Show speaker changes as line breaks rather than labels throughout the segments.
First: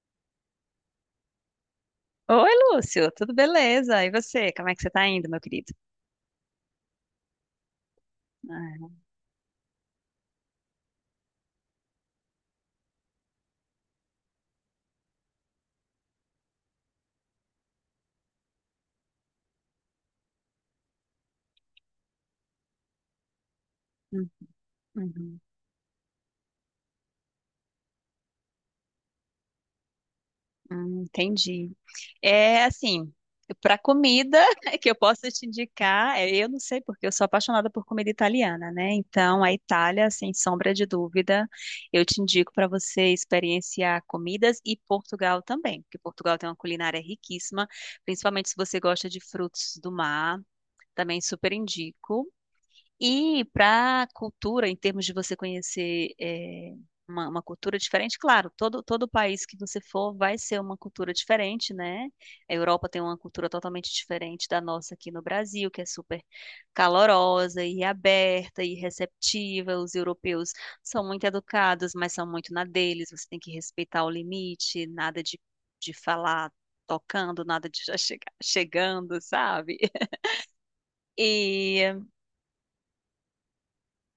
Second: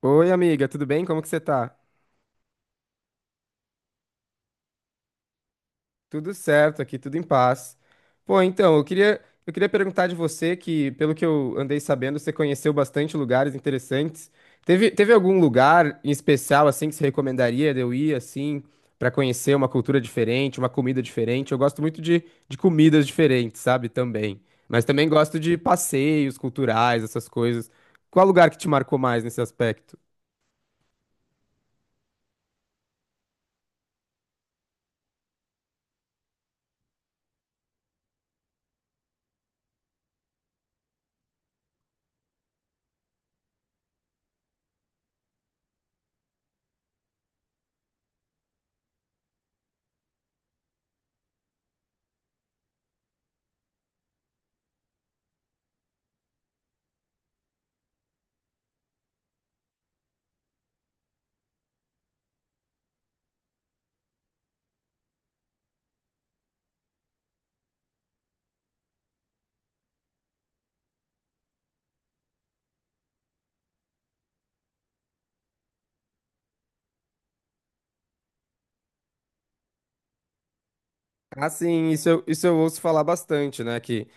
Oi, amiga, tudo bem? Como que você tá?
Oi, Lúcio, tudo beleza? E você, como é que você tá indo, meu querido?
Tudo certo aqui, tudo em paz. Pô, então,
Ah.
eu queria perguntar de você que, pelo que eu andei sabendo, você conheceu bastante lugares interessantes. Teve algum lugar em especial, assim, que você recomendaria de eu ir, assim, pra conhecer uma cultura diferente, uma comida diferente? Eu gosto muito de comidas diferentes, sabe,
Hum.
também. Mas também gosto
Uhum.
de passeios culturais, essas coisas. Qual lugar que te marcou mais nesse aspecto?
Hum, entendi. É assim, para comida que eu posso te indicar, é, eu não sei porque eu sou apaixonada por comida italiana, né? Então, a Itália, sem sombra de dúvida, eu te indico para você experienciar comidas e Portugal também, porque Portugal tem uma culinária riquíssima, principalmente se você gosta de frutos do mar, também super indico. E para a cultura, em termos de você conhecer uma cultura diferente, claro, todo país que você for vai ser uma cultura diferente, né? A Europa tem uma cultura totalmente diferente da nossa aqui no Brasil, que é super calorosa e aberta e receptiva. Os europeus são muito educados, mas são muito na deles. Você tem que respeitar o limite, nada de falar tocando, nada de já chegar, chegando, sabe?
Ah, sim,
E.
isso eu ouço falar bastante, né? Que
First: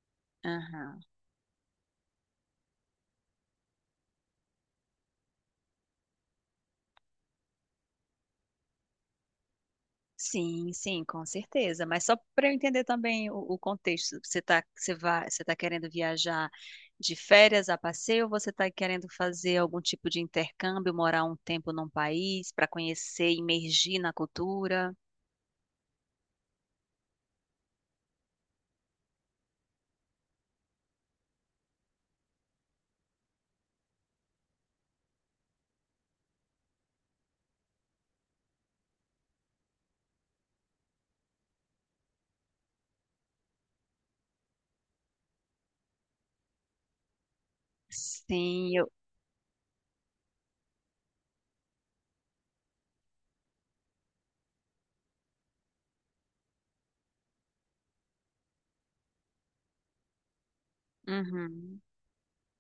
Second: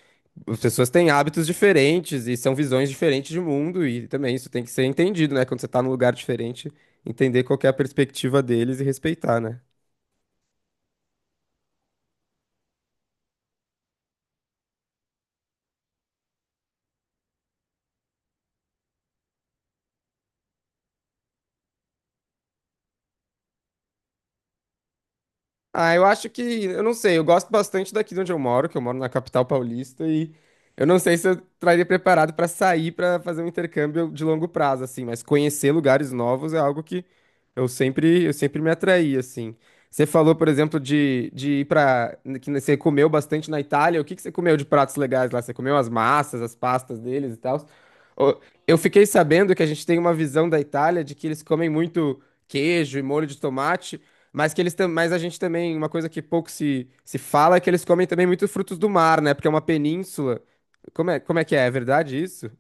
as pessoas
Aham.
têm hábitos diferentes e são visões diferentes de mundo, e também isso tem que ser entendido, né? Quando você tá num lugar diferente, entender qual que é a perspectiva deles e respeitar, né?
Sim, sim, com certeza. Mas só para eu entender também o contexto, você tá querendo viajar de férias a passeio ou você está querendo fazer algum tipo de intercâmbio, morar um tempo num país para conhecer, imergir na cultura?
Ah, eu acho que, eu não sei, eu gosto bastante daqui de onde eu moro, que eu moro na capital paulista, e eu não sei se eu estaria preparado para sair para fazer um intercâmbio de longo prazo, assim, mas conhecer lugares novos é algo que eu sempre me atraí, assim. Você falou, por exemplo, de ir para, que você comeu bastante na Itália, o que que você comeu de pratos legais lá? Você comeu as massas, as pastas deles e tal? Ô,
Sim,
eu
eu.
fiquei sabendo que a gente tem uma visão da Itália de que eles comem muito queijo e molho de tomate, mas que mas a gente também, uma coisa que pouco se fala é que eles comem também muitos frutos do mar, né? Porque é uma península. Como é que é? É
Uhum.
verdade isso?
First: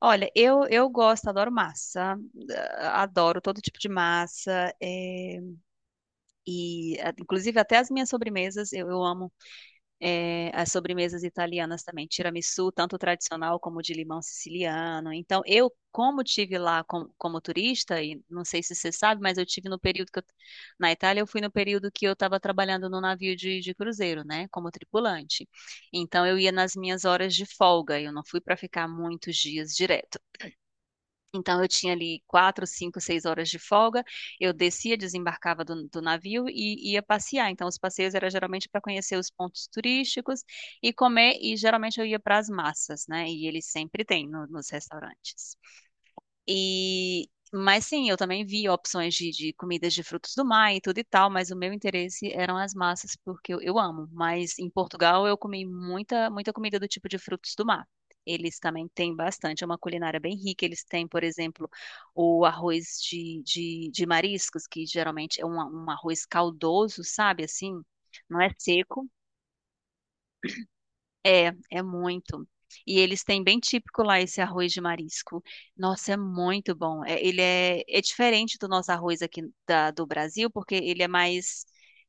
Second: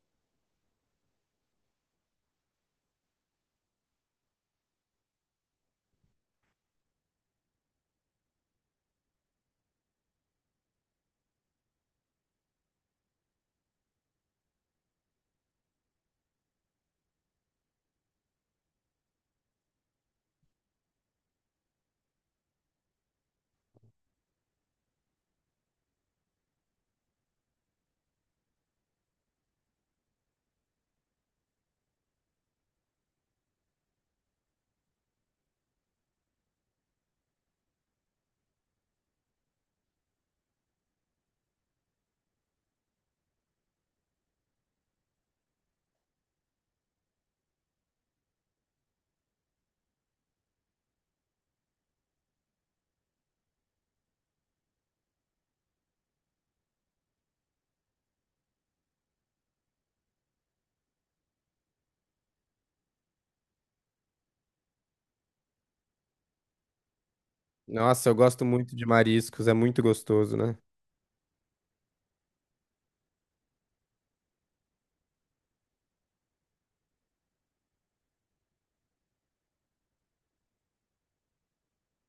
Olha, eu gosto, adoro massa, ah, adoro todo tipo de massa, é, e ah, inclusive até as minhas sobremesas, eu amo é, as sobremesas italianas também, tiramisu, tanto tradicional como de limão siciliano. Então, eu, como tive lá como turista, e não sei se você sabe, mas eu tive no período que na Itália, eu fui no período que eu estava trabalhando no navio de cruzeiro, né, como tripulante. Então, eu ia nas minhas horas de folga, eu não fui para ficar muitos dias direto. Então, eu tinha ali 4, 5, 6 horas de folga. Eu descia, desembarcava do navio e ia passear. Então, os passeios era geralmente para conhecer os pontos turísticos e comer. E geralmente eu ia para as massas, né? E eles sempre têm nos restaurantes. E, mas sim, eu também vi opções de comidas de frutos do mar e tudo e tal, mas o meu interesse eram as massas, porque eu amo. Mas em Portugal eu comi muita, muita comida do tipo de frutos do mar. Eles também têm bastante, é uma culinária bem rica. Eles têm, por exemplo, o arroz de mariscos, que geralmente é um arroz caldoso, sabe? Assim,
Nossa, eu
não
gosto
é
muito de
seco
mariscos, é muito gostoso, né?
é muito. E eles têm bem típico lá esse arroz de marisco. Nossa, é muito bom. É, ele é diferente do nosso arroz aqui do Brasil, porque ele é mais,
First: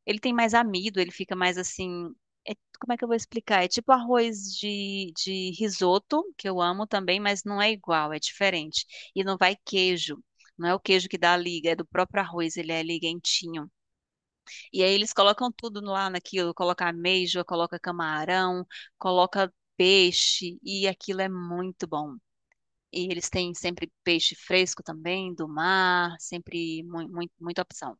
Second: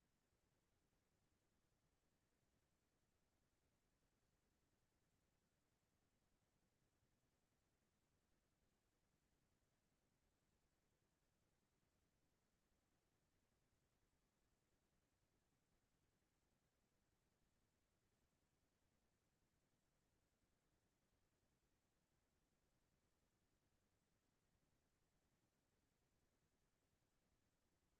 ele tem mais amido, ele fica mais assim, é- como é que eu vou explicar? É tipo arroz de risoto, que eu amo também, mas não é igual, é diferente. E não vai queijo. Não é o queijo que dá a liga, é do próprio arroz, ele é liguentinho. E aí eles colocam tudo lá naquilo, coloca ameijoa, coloca camarão, coloca peixe, e aquilo é muito bom. E eles têm sempre peixe fresco também, do mar, sempre muita opção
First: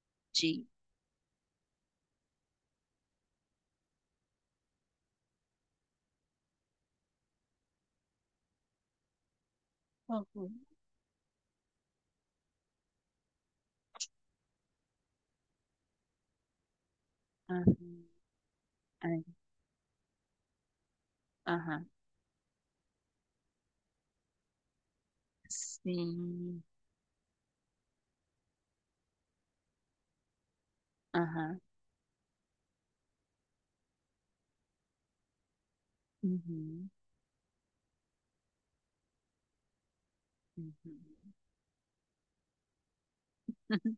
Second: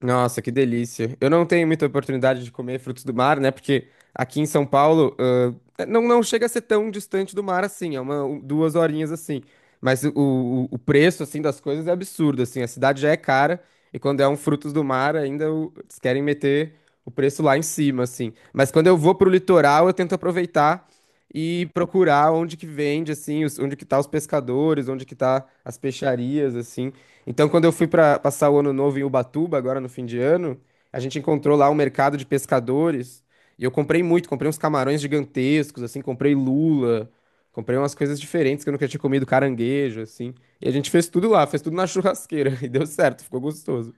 Nossa, que
de.
delícia. Eu não tenho muita oportunidade de comer frutos do mar, né? Porque aqui em São Paulo, não chega a ser tão distante do mar assim, é uma, um- duas horinhas assim. Mas o, o,
Uhum.
o preço, assim, das coisas é absurdo, assim. A cidade já é cara e quando é um frutos do mar, ainda o- eles querem meter o preço lá em cima,
Aham,
assim. Mas quando eu vou pro litoral, eu tento aproveitar e
aham,
procurar onde que vende, assim, os- onde que tá os pescadores, onde que tá as peixarias,
sim,
assim. Então, quando eu fui para passar o ano novo em Ubatuba, agora no fim de ano, a gente encontrou
aham,
lá um mercado de pescadores e eu comprei muito, comprei uns camarões gigantescos, assim, comprei
uhum,
lula, comprei umas coisas diferentes que eu nunca tinha comido, caranguejo, assim. E a gente fez
uhum.
tudo lá, fez tudo na churrasqueira e deu certo, ficou gostoso.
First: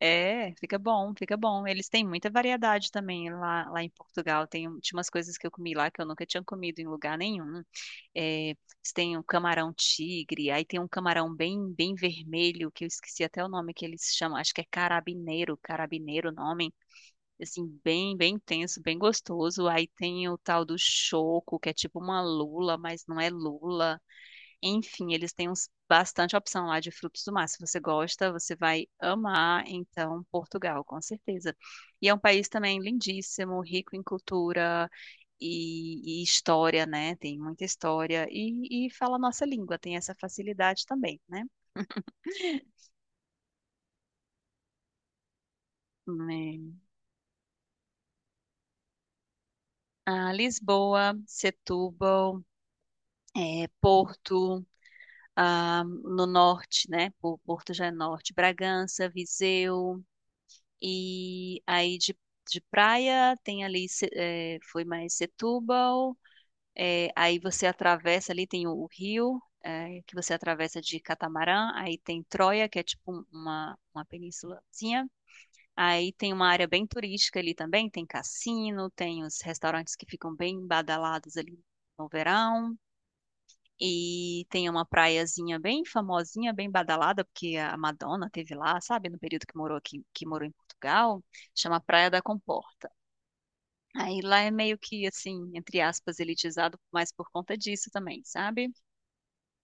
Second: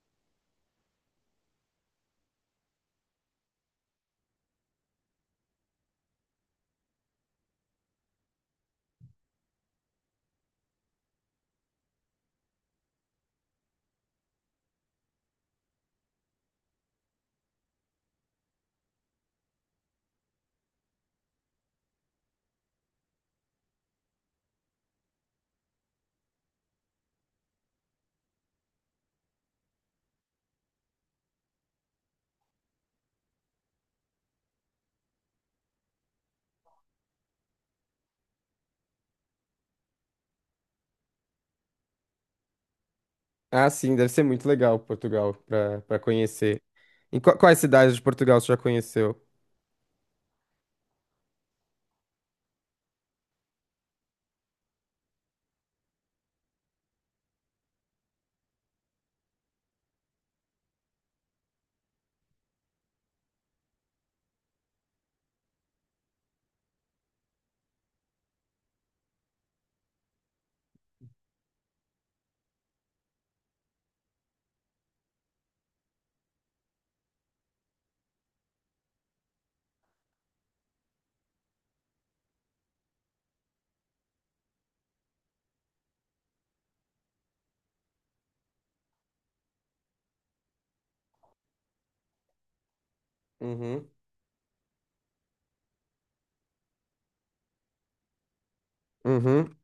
É, fica bom, fica bom. Eles têm muita variedade também lá, lá em Portugal. Tinha umas coisas que eu comi lá que eu nunca tinha comido em lugar nenhum. É, eles têm um camarão tigre, aí tem um camarão bem, bem vermelho, que eu esqueci até o nome que eles chamam, acho que é carabineiro, carabineiro o nome. Assim, bem, bem intenso, bem gostoso. Aí tem o tal do choco, que é tipo uma lula, mas não é lula. Enfim, eles têm bastante opção lá de frutos do mar. Se você gosta, você vai amar, então, Portugal, com certeza. E é um país também lindíssimo, rico em cultura e história, né? Tem muita história e fala a nossa língua, tem essa facilidade também, né?
Ah, sim, deve ser muito legal Portugal para para
É.
conhecer. Em qua- quais cidades de Portugal você já conheceu?
Ah, Lisboa, Setúbal, Porto, ah, no norte, né? Porto já é norte, Bragança, Viseu. E aí de praia tem ali, foi mais Setúbal, aí você atravessa ali, tem o rio, que você atravessa de catamarã, aí tem Troia, que é tipo uma penínsulazinha, aí tem uma área bem turística ali também, tem cassino, tem os restaurantes que ficam bem badalados ali no verão, e tem uma praiazinha bem famosinha, bem badalada, porque a Madonna teve lá, sabe, no período que morou aqui, que morou em Portugal, chama Praia da Comporta.
Uhum.
Aí lá é meio que assim, entre aspas, elitizado, mas por conta disso também, sabe?
Uhum.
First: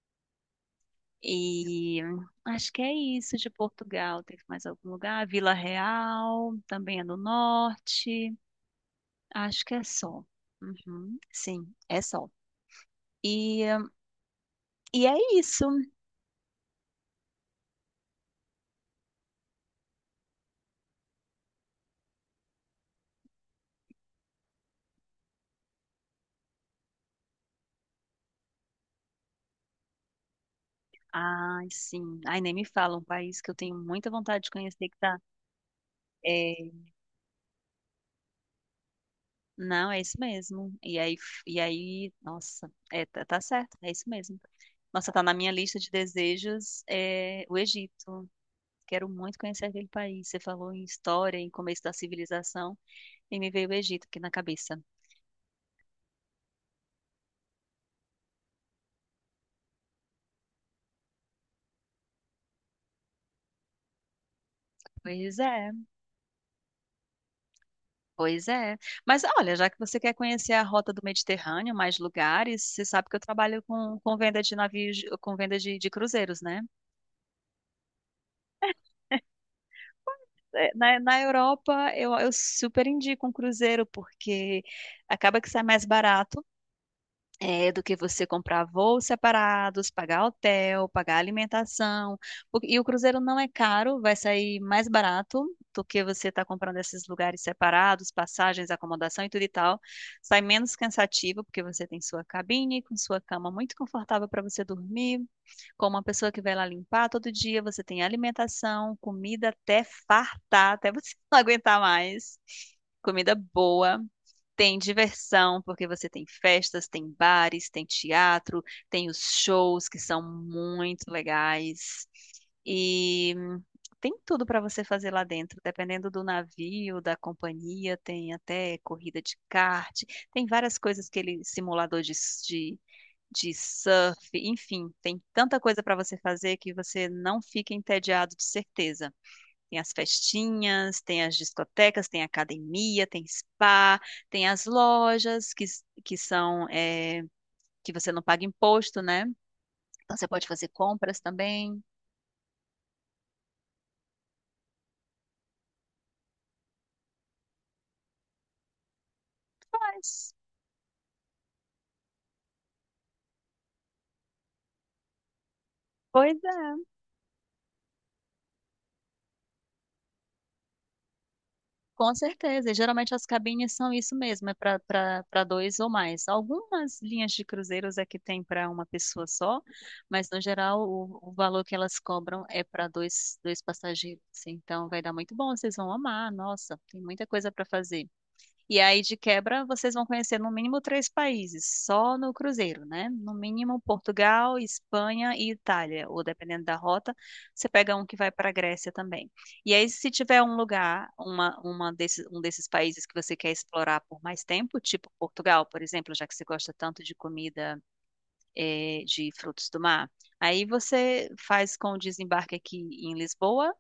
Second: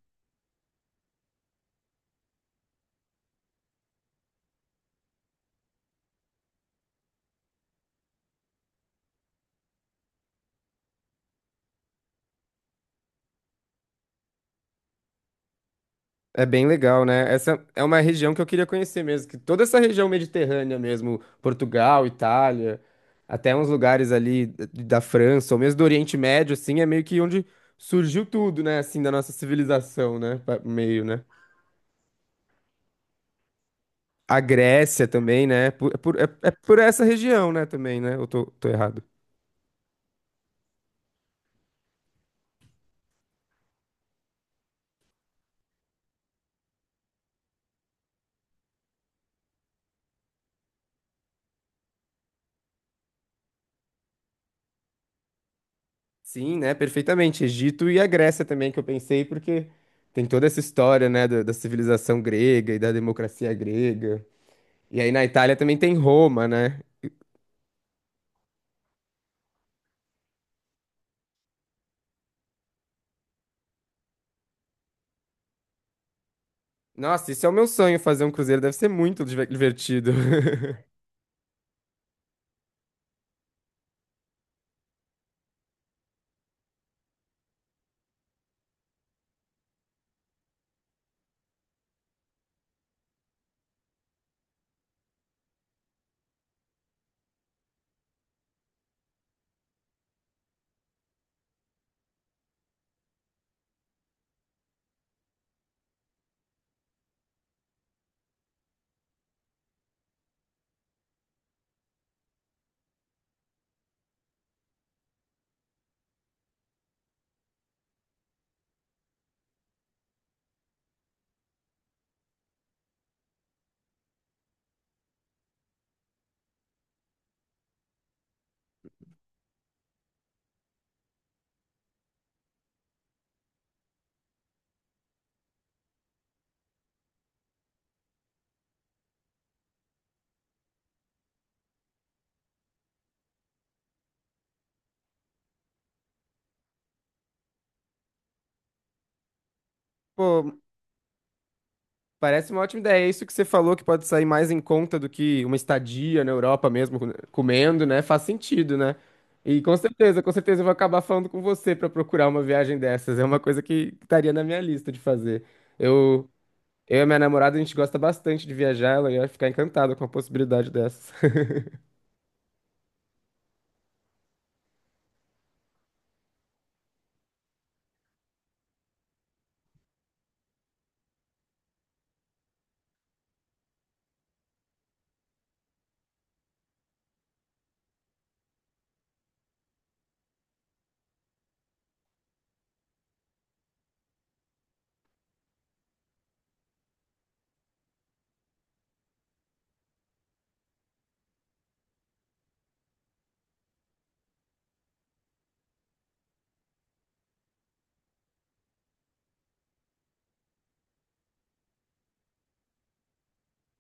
E acho que é isso de Portugal. Teve mais algum lugar? Vila Real, também é no norte. Acho que é só. Uhum, sim, é só. E, hum, e é isso.
É bem legal, né? Essa é uma região que eu queria conhecer mesmo, que toda essa região mediterrânea mesmo, Portugal, Itália, até uns lugares ali da França, ou mesmo do Oriente Médio, assim, é meio que onde surgiu tudo, né? Assim, da nossa civilização, né? Pa- Meio, né?
Ai, sim. Ai, nem me fala, um país que eu tenho muita
A
vontade de conhecer que
Grécia
tá.
também, né? Por- é
É.
por essa região, né? Também, né? Eu tô, tô errado.
Não, é isso mesmo. E aí, nossa, tá certo, é isso mesmo. Nossa, tá na minha lista de desejos, o Egito. Quero muito conhecer aquele país. Você falou em história, em começo da civilização, e me veio o Egito aqui na cabeça.
Sim, né? Perfeitamente. Egito e a Grécia também, que eu pensei, porque tem toda essa história, né? Da civilização grega e da democracia grega. E aí na
Pois
Itália
é,
também tem Roma, né?
pois é. Mas olha, já que você quer conhecer a rota do Mediterrâneo, mais lugares, você sabe que eu trabalho com venda de navios, com venda de cruzeiros, né?
Nossa, isso é o meu sonho, fazer um cruzeiro. Deve ser muito diver- divertido.
Na Europa eu super indico um cruzeiro, porque acaba que sai mais barato do que você comprar voos separados, pagar hotel, pagar alimentação. E o cruzeiro não é caro, vai sair mais barato do que você está comprando esses lugares separados, passagens, acomodação e tudo e tal. Sai menos cansativo, porque você tem sua cabine, com sua cama muito confortável para você dormir, com uma pessoa que vai lá limpar todo dia, você tem alimentação, comida até fartar, até você não aguentar mais. Comida boa tem diversão, porque você tem festas, tem bares, tem teatro, tem os shows que são muito legais. E tem tudo para você fazer lá dentro, dependendo do navio, da companhia, tem até corrida de kart, tem várias coisas que ele simulador de surf, enfim, tem tanta coisa para você fazer que você não fica entediado de certeza. Tem as festinhas, tem as discotecas, tem academia, tem spa, tem as lojas que são que você não paga imposto, né? Então você pode
Pô,
fazer compras também.
parece uma ótima ideia. É isso que você falou que pode sair mais em conta do que uma estadia na Europa mesmo, com- comendo, né? Faz sentido, né? E com
Mas.
certeza eu vou acabar falando com você pra procurar uma viagem dessas. É uma coisa que estaria na minha lista de fazer. Eu,
Pois é.
eu e a minha namorada, a gente gosta bastante de viajar. Ela ia ficar encantada com a possibilidade dessas.
Com certeza, e geralmente as cabines são isso mesmo, é para dois ou mais. Algumas linhas de cruzeiros é que tem para uma pessoa só, mas no geral o valor que elas cobram é para dois, dois passageiros, assim. Então vai dar muito bom, vocês vão amar. Nossa, tem muita coisa para fazer. E aí, de quebra, vocês vão conhecer no mínimo três países, só no cruzeiro, né? No mínimo Portugal, Espanha e Itália, ou dependendo da rota, você pega um que vai para a Grécia também. E aí, se tiver um lugar, um desses países que você quer explorar por mais tempo, tipo Portugal, por exemplo, já que você gosta tanto de comida, de frutos do mar, aí você faz com o desembarque aqui em Lisboa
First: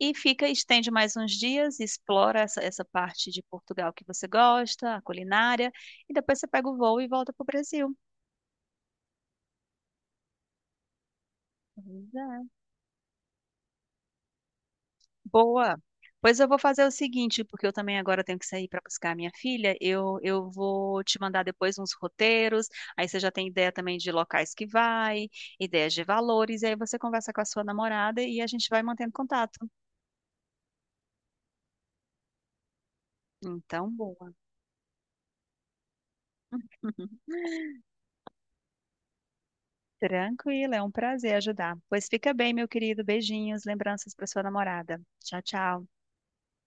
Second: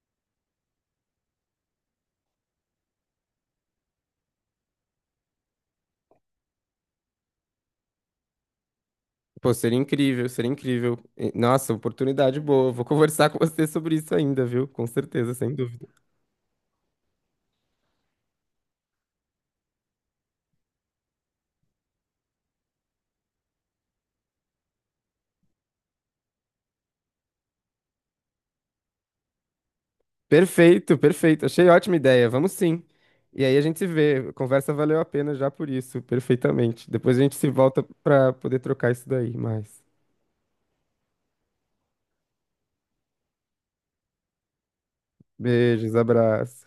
e fica, estende mais uns dias, explora essa parte de Portugal que você gosta, a culinária, e depois você pega o voo e volta para o Brasil.
Pô, seria incrível, seria incrível. E- Nossa,
Pois
oportunidade
é.
boa. Vou conversar com você sobre isso ainda, viu? Com certeza, sem
Boa!
dúvida.
Pois eu vou fazer o seguinte, porque eu também agora tenho que sair para buscar a minha filha. Eu vou te mandar depois uns roteiros, aí você já tem ideia também de locais que vai, ideias de valores, e aí você conversa com a sua namorada e a gente vai mantendo contato.
Perfeito, perfeito. Achei ótima ideia. Vamos sim. E aí a gente se
Então,
vê. A
boa.
conversa valeu a pena já por isso, perfeitamente. Depois a gente se volta pra poder trocar isso daí mais.
Tranquilo, é um prazer ajudar. Pois fica bem, meu querido. Beijinhos, lembranças para sua namorada. Tchau, tchau.
Beijos, abraço.